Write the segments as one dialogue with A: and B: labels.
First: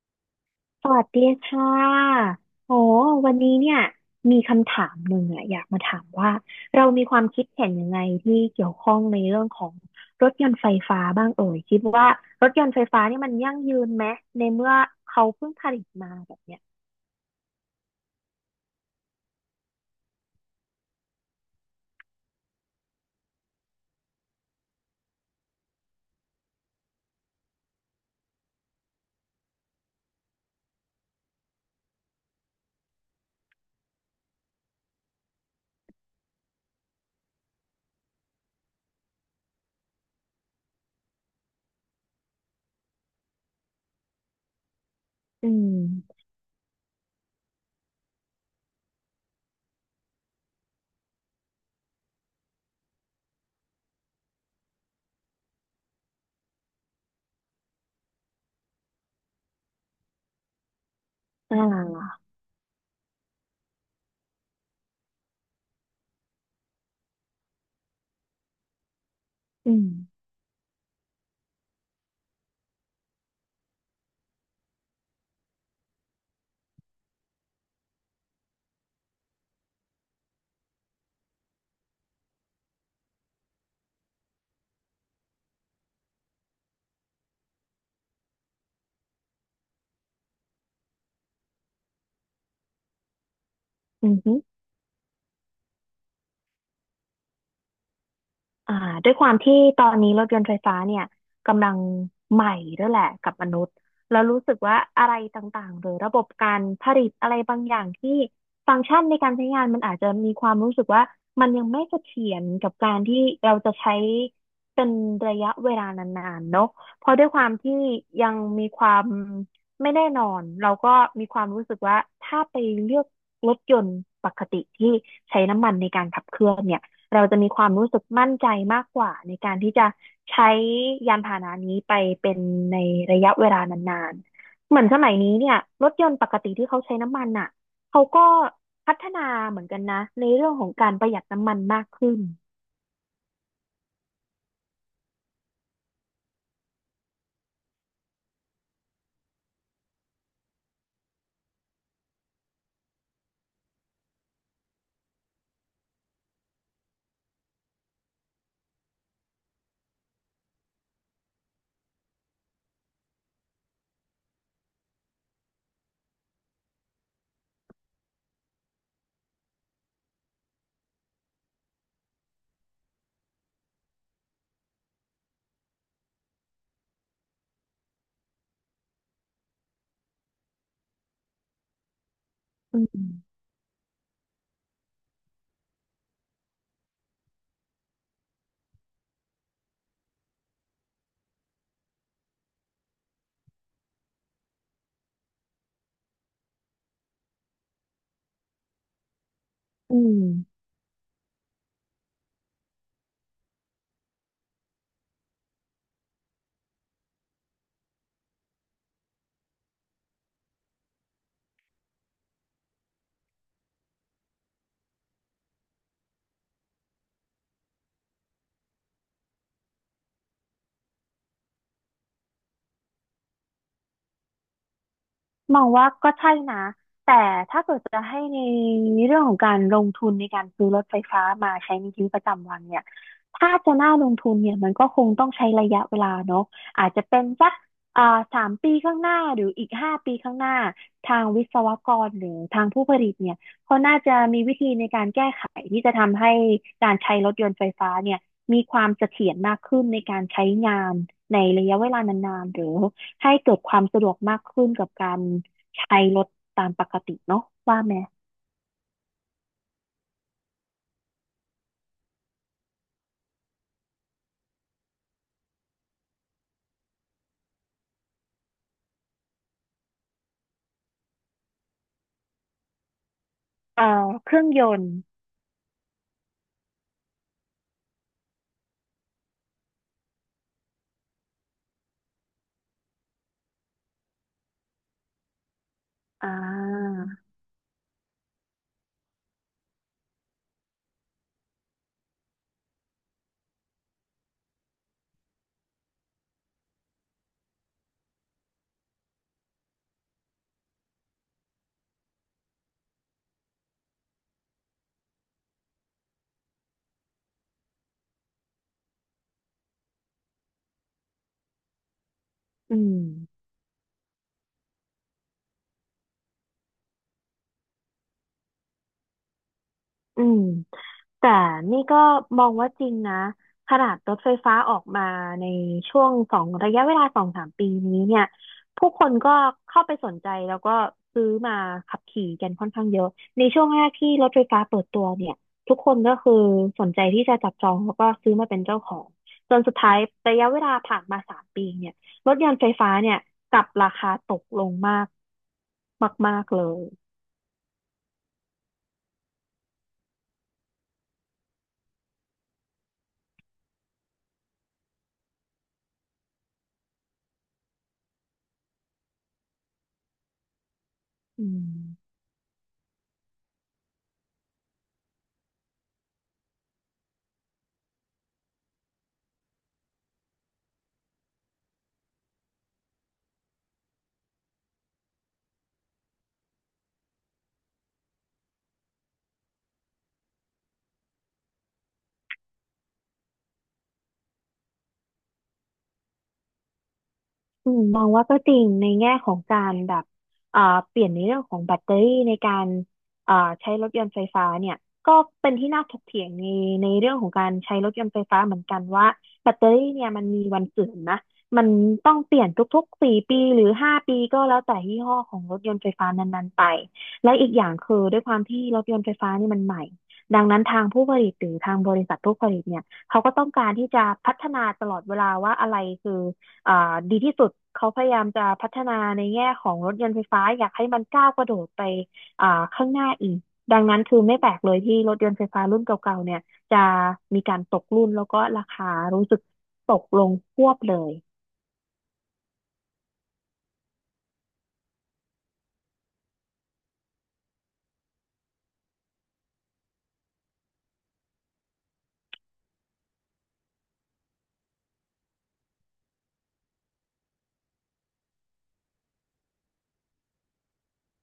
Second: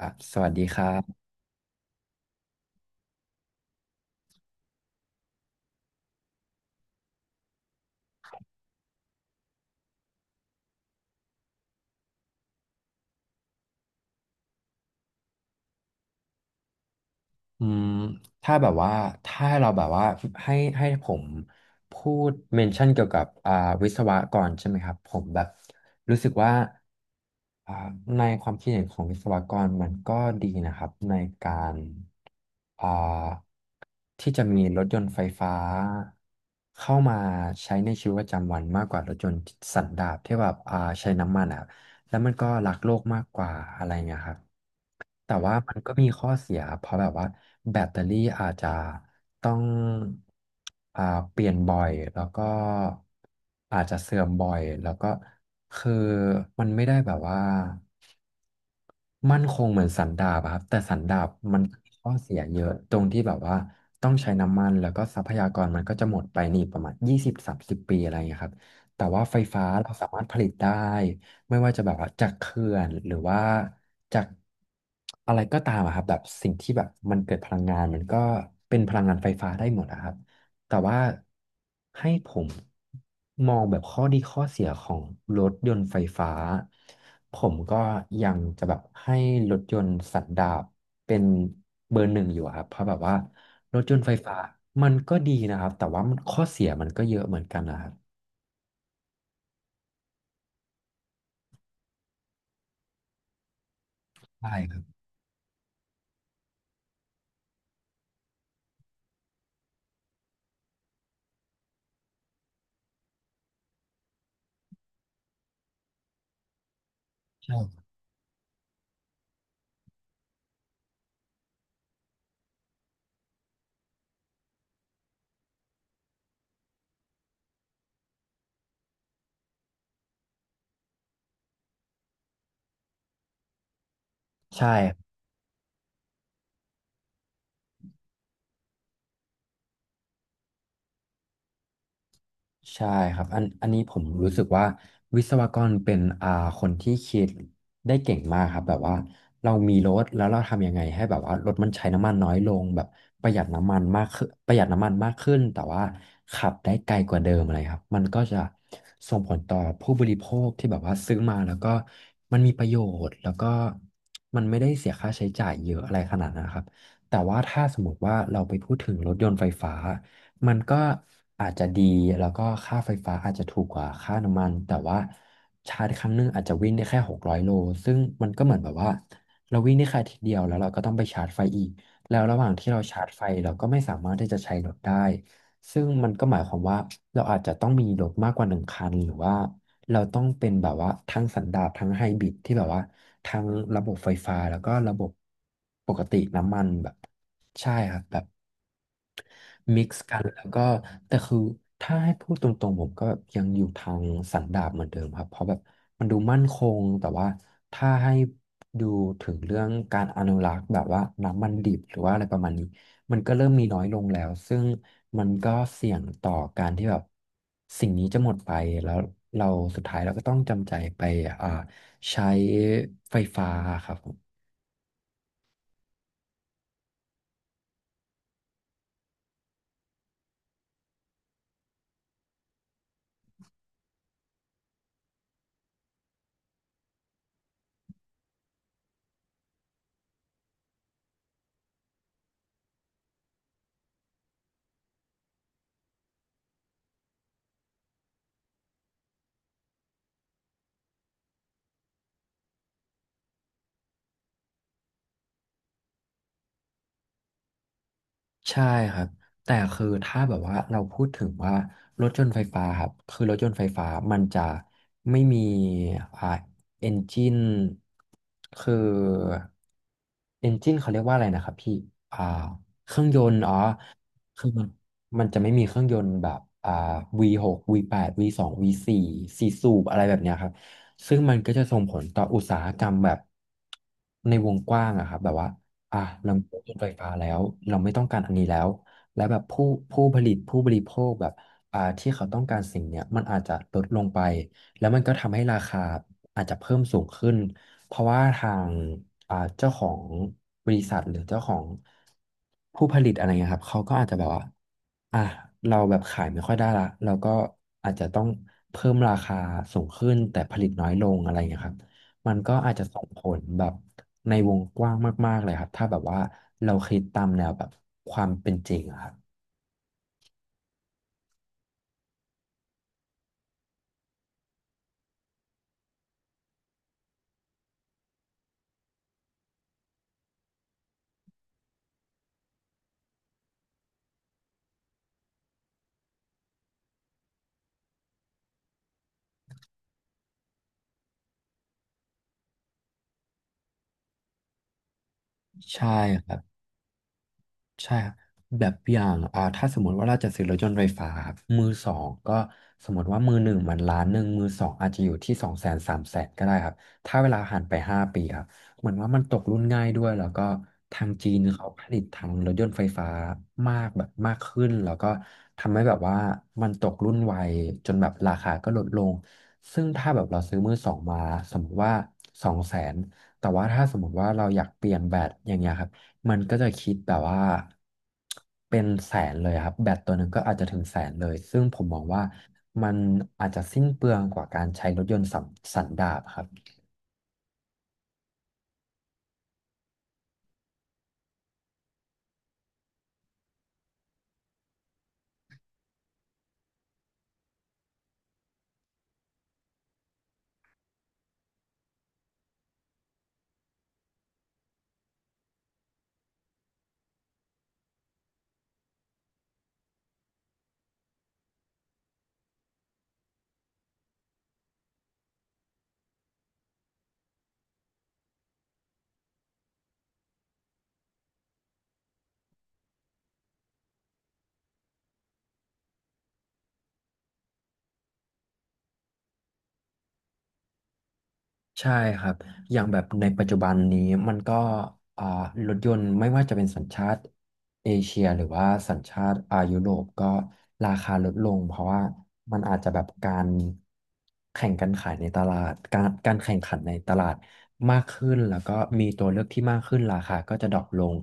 A: อ่ะสวัสดีค
B: ส
A: รั
B: วัส
A: บ
B: ดีค่ะโอ้วันนี้เนี่ยมีคำถามหนึ่งอะอยากมาถามว่าเรามีความคิดเห็นยังไงที่เกี่ยวข้องในเรื่องของรถยนต์ไฟฟ้าบ้างเอ่ยคิดว่ารถยนต์ไฟฟ้าเนี่ยมันยั่งยืนไหมในเมื่อเขาเพิ่งผลิตมาแบบเนี้ย
A: อืมถ้าแบบว่าถ้าเราแบบว่าให้ผมพูดเมนชั่นเกี่ยวกับวิศวะก่อนใช่ไหมครับผมแบบรู้สึกว่าอ่าในความคิดเห็นของวิศวกรมันก็ดีนะครับในการอ่าที่จะมีรถยนต์ไฟฟ้าเข้ามาใช้ในชีวิตประจำวันมากกว่ารถยนต์สันดาปที่แบบใช้น้ำมันอ่ะ แล้วมันก็รักโลกมากกว่าอะไรเงี้ยครับแต่
B: อื
A: ว่ามันก็มี
B: ม
A: ข้อเสียเพราะแบบว่าแบตเตอรี่อาจจะต้องอ่าเปลี่ยนบ่อยแล้วก็อาจจะเสื่อมบ่อยแล้วก็คือมันไม่ได้แบบว่ามั่นคงเหมือนสันดาบอะครับแต่สันดาบ
B: อ่
A: มันมีข้อ
B: า
A: เสียเยอะตรงที่แบบว่าต้องใช้น้ำมันแล้วก็ทรัพยากรมันก็จะหมดไปนี่ประมาณยี่สิบสามสิบปีอะไรอย่างเงี้ยครับแต่ว่าไฟฟ้า
B: อืม
A: เราสามารถผลิตได้ ไม่ว่าจะแบบว่าจากเขื่อนหรือว่าจากอะไรก็ตามอะครับแบบสิ่งที่แบบมันเกิดพลังงานมันก็เป็นพลังงานไฟฟ้าได้หมดอะครับแต่ว่าให้ผมมองแบบข้อดีข้อเสียของรถยนต์ไฟฟ้าผมก็ยังจะแบบให้รถยนต์สันดาปเป็นเบอร์หนึ่งอยู่อะครับเพราะแบบว่ารถยนต์
B: อื
A: ไฟฟ้า
B: ม
A: มันก็ดีนะครับแต่ว่ามันข้อเสียมันก็เยอะเหมือนกันนะครับ
B: อ่าด้วยความที่ตอนนี้รถยนต์ไฟฟ้าเนี่ยกำลังใหม่ด้วยแหละกับมนุษย์แล้วรู้สึ
A: ใช่
B: ก
A: ค
B: ว่า
A: รับ
B: อะไรต่างๆหรือระบบการผลิตอะไรบางอย่างที่ฟังก์ชันในการใช้งานมันอาจจะมีความรู้สึกว่ามันยังไม่เสถียรกับการที่เราจะใช้เป็นระยะเวลานานๆเนอะเพราะด้วยความ
A: ใช่
B: ที่ยังมีความไม่แน่นอนเราก็มีความรู้สึกว่าถ้าไปเลือกรถยนต์ปกติที่ใช้น้ำมันในการขับเคลื่อนเนี่ย เราจะมีความรู้สึกมั่นใจมากกว่าในการที่จะใช้ยานพาหนะนี้ไปเป็นในระยะเวลานานๆ
A: ใช่
B: เหมือนสมัยนี้เนี่ยรถยนต์ปกติที่เขาใช้น้ำมันอ่ะเขาก็พัฒนาเหมือนกันนะในเรื่องของการประหยัดน้ำมันมากขึ้น
A: ใช่ครับอันนี้ผมรู้สึกว่าวิศวกรเป็นคนที่คิดได้เก่งมากครับแบบว่าเรามีรถแล้วเราทำยังไงให้แบบว่ารถมันใช้น้ำมันน้อยลงแบบประหยัดน้ำมันมากขึ้นประหยัดน้ำมันมากขึ้นแต่ว่าขับได้ไกลกว่าเดิมอะไรครับมันก็จะส่งผลต่อผู้บริโภคที่แบบว่าซื้อมาแล้วก็มันมีประโยชน์แล้วก็มันไม่ได้เสียค่าใช้จ่ายเยอะอะไรขนาดนั้นครับแต่ว่าถ้าสมมติว่าเราไปพูดถึงรถยนต์ไฟฟ้า มันก็อาจจะดีแล้วก็ค่าไฟฟ้าอาจจะถูกกว่าค่าน้ำมันแต่ว่าชาร์จครั้งหนึงอาจจะวิ่งได้แค่หกร้อยโลซึ่งมันก็เหมือนแบบว่าเราวิ่งได้แค่อาทิตย์เดียวแล้วเราก็ต้องไปชาร์จไฟอีกแล้วระหว่างที่
B: อื
A: เราชาร์จไฟ
B: ม
A: เราก็ไม่สามารถที่จะใช้รถได้ซึ่งมันก็หมายความว่าเราอาจจะต้องมีรถมากกว่าหนึ่งคันหรือว่าเราต้องเป็นแบบว่าทั้งสันดาปทั้งไฮบริดที่แบบว่าทั้งระบบไฟฟ้าแล้วก็ระบบปกติน้ำมันแบบใช่ครับแบบ มิก
B: อื
A: ซ์กั
B: ม
A: นแล้วก็แต่คือถ้าให้พูดตรงๆผมก็ยังอยู่ทางสันดาปเหมือนเดิมครับเพราะแบบมันดูมั่นคงแต่ว่าถ้าให้ดูถึงเรื่องการอนุรักษ์แบบว่าน้ำมันดิบหรือว่าอะไรประมาณนี้มันก็เริ่มมีน้อยลงแล้วซึ่งมันก็เสี่ยงต่อการที่แบบสิ่งนี้จะหมดไปแล้วเราสุดท้ายเราก็ต้องจำใจไปอ่าใช้ไฟฟ้าครับผม
B: มองว่าก็ใช่นะ แต่ถ้าเกิดจะให้ในเรื่องของการลงทุนในการซื้อรถไฟฟ้ามาใช้ในชีวิตประจำวันเนี่ยถ้าจะน่าลงทุนเนี่ยมันก็คงต้องใช้ระยะเวลาเนาะอาจจะเป็นสักอ่าสามปีข้างหน้าหรืออีกห้าปีข้างหน้าทางวิศวกรหรือทางผู้ผลิตเนี่ยเขาน่าจะมีวิธีในการแก้ไขที่จะทำให้การใช้รถยนต์ไฟฟ้าเนี่ยมีความเสถียรมากขึ้นในการใช้งานในระยะเวลานานๆหรือ ให้เกิดความสะดวกมากขึ้นกับการใช้รถตามปกติเนาะว่าไหม
A: ใช่ครับแต่คือถ้าแบบว่าเราพูดถึงว่ารถยนต์ไฟฟ้าครับคือรถยนต์ไฟฟ้ามันจะไม่มีอ่าเอนจินคือเอนจินเขาเรียกว่าอะไรนะครับพี่อ่าเครื่องยนต์อ๋อ
B: เอ่อเครื่อ
A: คื
B: ง
A: อ
B: ยนต์
A: มันจะไม่มีเครื่องยนต์แบบV6 V8 V2 V4 สองวีสี่สสูบอะไรแบบเนี้ยครับซึ่งมันก็จะส่งผลต่ออุตสาหกรรมแบบในวงกว้างอะครับแบบว่า อ่ะ
B: อ่
A: เรามีรถยนต์ไฟ
B: า
A: ฟ้าแล้วเราไม่ต้องการอันนี้แล้วและแบบผู้ผลิตผู้บริโภคแบบที่เขาต้องการสิ่งเนี้ยมันอาจจะลดลงไปแล้วมันก็ทำให้ราคาอาจจะเพิ่มสูงขึ้นเพราะว่าทางเจ้าของบริษัทหรือเจ้าของผู้ผลิตอะไรเงี้ยครับเขาก็อาจจะแบบว่าอ่ะเราแบบขายไม่ค่อยได้ละเราก็อาจจะต้องเพิ่มราคาสูงขึ้นแต่ผลิตน้อยลงอะไรเงี้ยครับ มันก็อาจ
B: อื
A: จะ
B: ม
A: ส่งผลแบบในวงกว้างมากๆเลยครับถ้าแบบว่าเราคิดตามแนวแบบความเป็นจริงอะครับ
B: อืม แต่นี่ก็มองว่าจริงนะขนาดรถไฟฟ้าออกมาในช่วงสองระยะเวลาสองสามปีนี้เนี่ยผู้คนก็เข้าไปสนใจแล้วก็ซื้อมาขับขี่กันค่อนข้างเยอะในช่วงแรกที่รถไฟฟ้าเปิดตัวเนี่ยทุกคนก็คือสนใจที่จะจับจองแล้วก็ซื้อมาเป็นเจ้าของจนสุดท้ายระยะเวลาผ่านมาสามปีเนี่ยรถยนต์ไฟฟ้าเนี่ยกลับราคาตกลงมาก
A: ใช่ครั
B: มา
A: บ
B: กๆเลย
A: ใช่ครับแบบอย่างถ้าสมมติว่าเราจะซื้อรถยนต์ไฟฟ้าครับมือสองก็สมมติว่ามือหนึ่งมันล้านหนึ่งมือสองอาจจะอยู่ที่สองแสนสามแสนก็ได้ครับถ้าเวลาผ่านไป5 ปีครับเหมือนว่ามันตกรุ่นง่ายด้วยแล้วก็ทางจีน
B: อื
A: เขาผลิต
B: ม
A: ทางรถยนต์ไฟฟ้ามากแบบมากขึ้นแล้วก็ทำให้แบบว่ามันตกรุ่นไวจนแบบราคาก็ลดลงซึ่งถ้าแบบเราซื้อมือสองมาสมมติว่าสองแสนแต่ว่าถ้าสมมติว่าเราอยากเปลี่ยนแบตอย่างเงี้ยครับ มันก็จะคิดแบบว่าเป็นแสนเลยครับแบตตัวหนึ่งก็อาจจะถึงแสนเลยซึ่งผมมองว่ามันอาจจะสิ้นเปลืองกว่าการใช้รถยนต์สันสันดาปครับ
B: อืมมองว่าก็จริงในแง่ของการแบบเอ่อเปลี่ยนในเรื่องของแบตเตอรี่ในการเอ่อใช้รถยนต์ไฟฟ้าเนี่ยก็เป็นที่น่าถกเถียงในเรื่องของการใช้รถยนต์ไฟฟ้าเหมือนกันว่าแบตเตอรี่เนี่ยมันมีวันเสื่อมนะมันต้องเปลี่ยนทุกๆสี่ปีหรือห้าปีก็แล้วแต่ยี่ห้อของรถยนต์ไฟฟ้านั้นๆไปและอีกอย่างคือด้วยความที่รถยนต์ไฟฟ้านี่มันใหม่ดังนั้นทางผู้ผลิตหรือทางบริษัทผู้ผลิตเนี่ยเขาก็ต้องการที่จะพัฒนาตลอดเวลาว่าอะไรคือ อ่าดีที่สุดเขาพยายามจะพัฒนาในแง่ของรถยนต์ไฟฟ้าอยากให้มันก้าวกระโดดไปอ่าข้างหน้าอีกดังนั้นคือไม่แปลกเลยที่รถยนต์ไฟฟ้ารุ่นเก่าๆเนี่ยจะมีการตกรุ่นแล้วก็ราคารู้สึกตกลงควบเลย
A: ใช่ครับอย่างแบบในปัจจุบันนี้มันก็อ่ารถยนต์ไม่ว่าจะเป็นสัญชาติเอเชียหรือว่าสัญชาติอายุโรปก็ราคาลดลงเพราะว่ามันอาจจะแบบการแข่งกันขายในตลาดการแข่งขันในตลาดมากขึ้นแล้วก็มีตัวเลือกที่มากขึ้นราคาก็จะดรอปลง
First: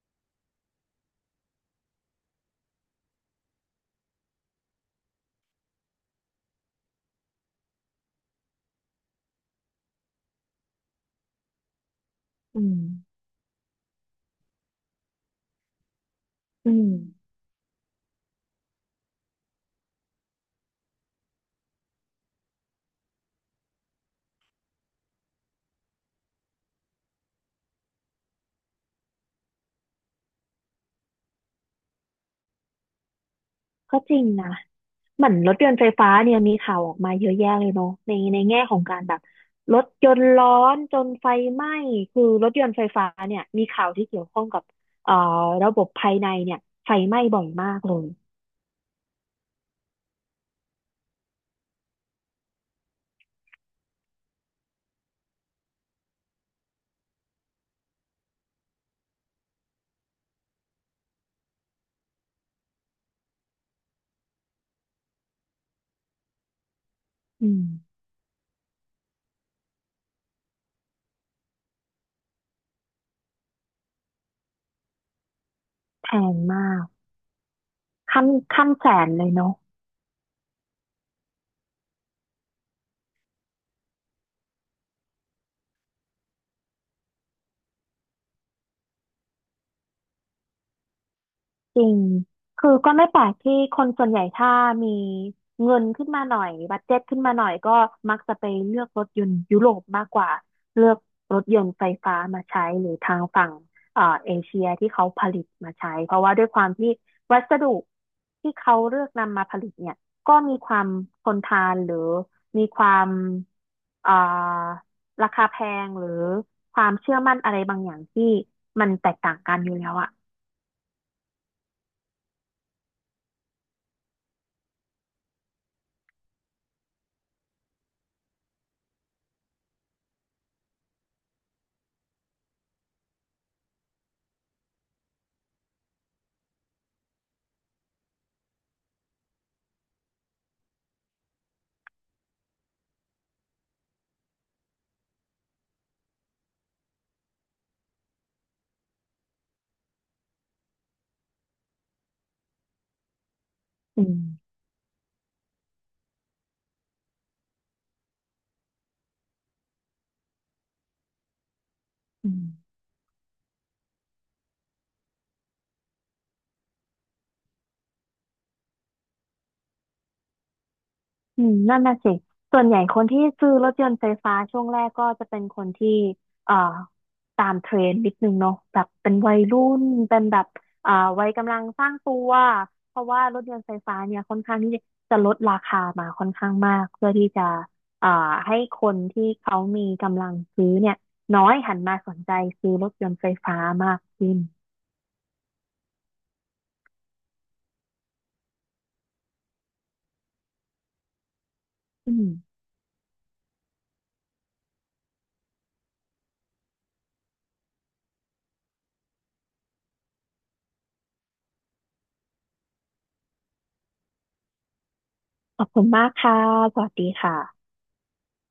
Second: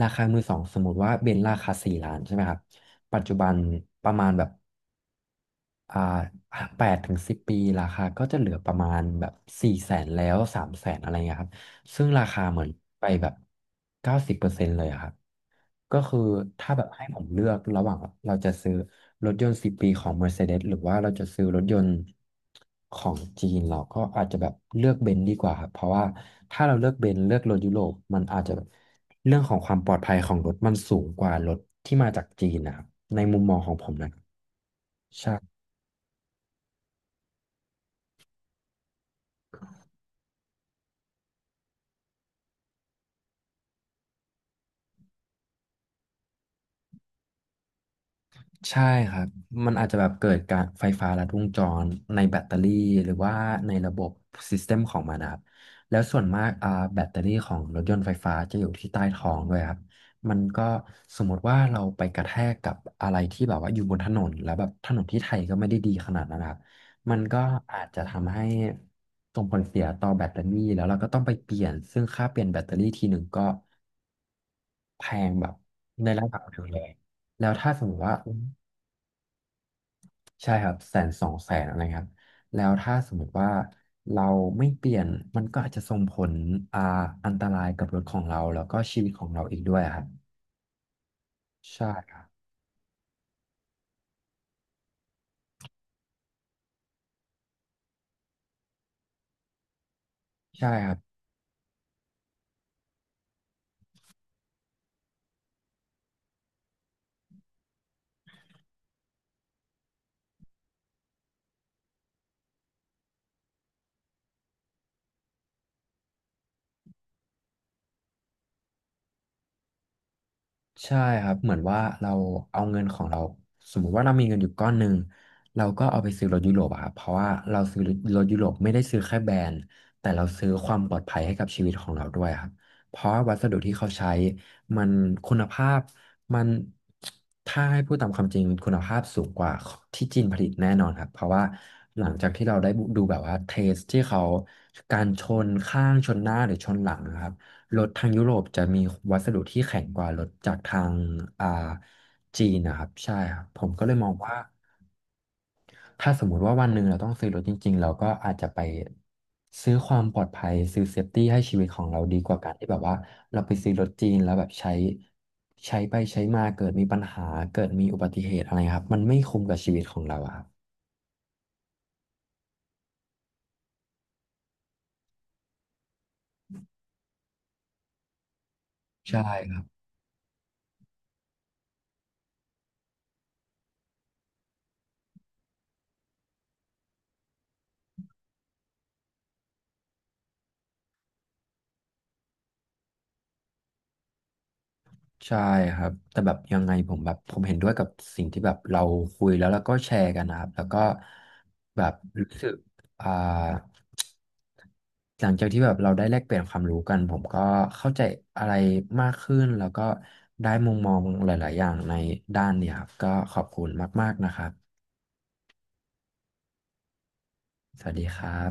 A: ราคามือสองสมมติว่าเบนซ์ราคา4 ล้านใช่ไหมครับปัจจุบันประมาณแบบ อ่า8 ถึง 10 ปีราคาก็จะเหลือประมาณแบบ400,000แล้วสามแสนอะไรเงี้ยครับซึ่งราคาเห
B: อื
A: มือน
B: ม
A: ไปแบบ90%เลยอะครับก็คือ
B: อื
A: ถ้าแบบ
B: ม
A: ให้ผมเลือกระหว่างเราจะซื้อรถยนต์สิบปีของ Mercedes หรือว่าเราจะซื้อรถยนต์ของจีนเราก็อาจจะแบบเลือกเบนซ์ดีกว่าครับเพราะว่าถ้าเราเลือกเบนซ์เลือกรถยุโรปมันอาจจะแบบเรื่องของความปลอดภัยของรถมันสูงกว่ารถที่มาจากจีนนะครับในมุมมองของผม
B: ก็
A: นะ
B: จริงนะ เหมือนรถ
A: ใช่
B: ยนต์ไฟฟ้าเนี่ยมีข่าวออกมาเยอะแยะเลยเนาะในแง่ของการแบบรถยนต์ร้อนจนไฟไหม้คือรถยนต์ไฟฟ้าเนี่ยมีข่าวที่เกี่ยวข้องกับเอ่อระบบภายในเนี่ยไฟไหม้บ่อยมากเลย
A: ใช่ครับมันอาจจะแบบเกิดการไฟฟ้าลัดวงจรในแบตเตอรี่หรือว่าในระบบซิสเต็มของมันนะครับแล้วส่วนมากแบตเตอรี่ของรถยนต์ไฟฟ้าจะอยู่ที่ใต้ท้องด้วยครับมันก็สมมติว่าเราไปกระแทกกับอะไรที่แบบว่าอยู่บนถนนแล้วแบบถนนที่ไทยก็ไม่ได้ดีขนาดนั้นนะครับมันก็
B: อืม
A: อาจจะทำให้ส่งผลเสียต่อแบตเตอรี่แล้วเราก็ต้องไปเปลี่ยนซึ่งค่าเปลี่ยนแบตเตอรี่ทีหนึ่งก็แพงแบบใน
B: แพ
A: ระ
B: ง
A: ดับห
B: มา
A: นึ่งเล
B: ก
A: ยแล้วถ้าสมมติว่า
B: ขั้นขั้นแสนเลยเนาะ
A: ใช่ครับ100,000200,000อะไรครับแล้วถ้าสมมติว่าเราไม่เปลี่ยนมันก็อาจจะส่งผลอ่าอันตรายกับรถของเราแล้วก็ชีวิตของเราอีกด้วยอะครับ
B: จริ
A: ใช่
B: ง
A: ครับ
B: คือก็ไม่แปลกที่คนส่วนใหญ่ถ้ามีเงินขึ้นมาหน่อยบัดเจ็ตขึ้นมาหน่อยก็มักจะไปเลือกรถยนต์ยุโรปมากกว่า
A: ใช่ค
B: เลือ
A: รั
B: ก
A: บ
B: รถยนต์ไฟฟ้ามาใช้หรือทางฝั่งเอเชียที่เขาผลิตมาใช้เพราะว่าด้วยความที่วัสดุที่เขาเลือกนำมาผลิตเนี่ยก็มีความทนทานหรือมีความเอ่อราคาแพงหรือความเชื่อมั่นอะไรบางอย่างที่มันแตกต่างกันอยู่แล้วอะ
A: ใช่ครับ เหมือนว่าเราเอาเงินของเราสมมุติว่าเรามีเงินอยู่ก้อนหนึ่งเราก็เอาไปซื้อรถยุโรปอะครับเพราะว่าเราซื้อรถยุโรปไม่ได้ซื้อแค่แบรนด์แต่เราซื้อความปลอดภัยให้กับชีวิตของเราด้วยครับเพราะว่าวัสดุที่เขาใช้มันคุณภาพมันถ้าให้พูดตามความจริงคุณภาพสูงกว่าที่จีนผลิตแน่นอนครับเพราะว่าหลังจากที่เราได้ดูแบบว่าเทสที่เขาการชนข้างชนหน้าหรือชนหลังนะครับ รถทางยุโรปจะมีวัสดุที่แข็งกว่ารถจากทางอ่าจีนนะครับใช่ครับผมก็เลย
B: อื
A: มองว่า
B: ม
A: ถ้าสมมุติว่าวันหนึ่งเราต้องซื้อรถจริงๆเราก็อาจจะไปซื้อความปลอดภัยซื้อเซฟตี้ให้ชีวิตของเราดี
B: อื
A: กว่า
B: ม
A: การที่แบบว่าเราไปซื้อรถจีนแล้วแบบใช้ไปใช้มาเกิดมีปัญหาเกิดมีอุบัติเหตุอะไรครับมันไม่คุ้มกับชีวิตของเราอะครับ
B: นั่นน่ะสิส่วนใหญ่คนที่ซื้อรถยนต์ไฟฟ้าช่วงแรกก็จะเป็นคนที่เอ่อตามเทรนด์นิดนึงเนาะแบบเป็น
A: ใช่
B: วัยรุ่นเป็นแบบเอ่อวัยกำลังสร้างตัวเพราะว่ารถยนต์ไฟฟ้าเนี่ยค่อนข้างที่จะลดราคามาค่อนข้างมากเพื่อที่จะเอ่อให้คนที่เขามีกำลังซื้อเนี่ยน้อยหันมาสนใจซื้อรถยนต์ไฟฟ้ามากขึ้น
A: ใช่ครับแต่แบบยังไงผมแบบผมเห็นด้วยกับสิ่งที่แบบเราคุยแล้วก็แชร์กันนะครับแล้วก็แบบ
B: อื
A: รู้
B: ม
A: สึกอ่าหลังจากที่แบบเราได้แลกเปลี่ยนความรู้กันผมก็เข้าใจอะไรมากขึ้นแล้วก็ได้มุมมองหลายๆอย่างในด้านเนี่ยครับก็ขอบคุณมากๆนะครับ
B: ขอบคุณมากค่ะสวัสดีค่ะ
A: สวัสดีครับ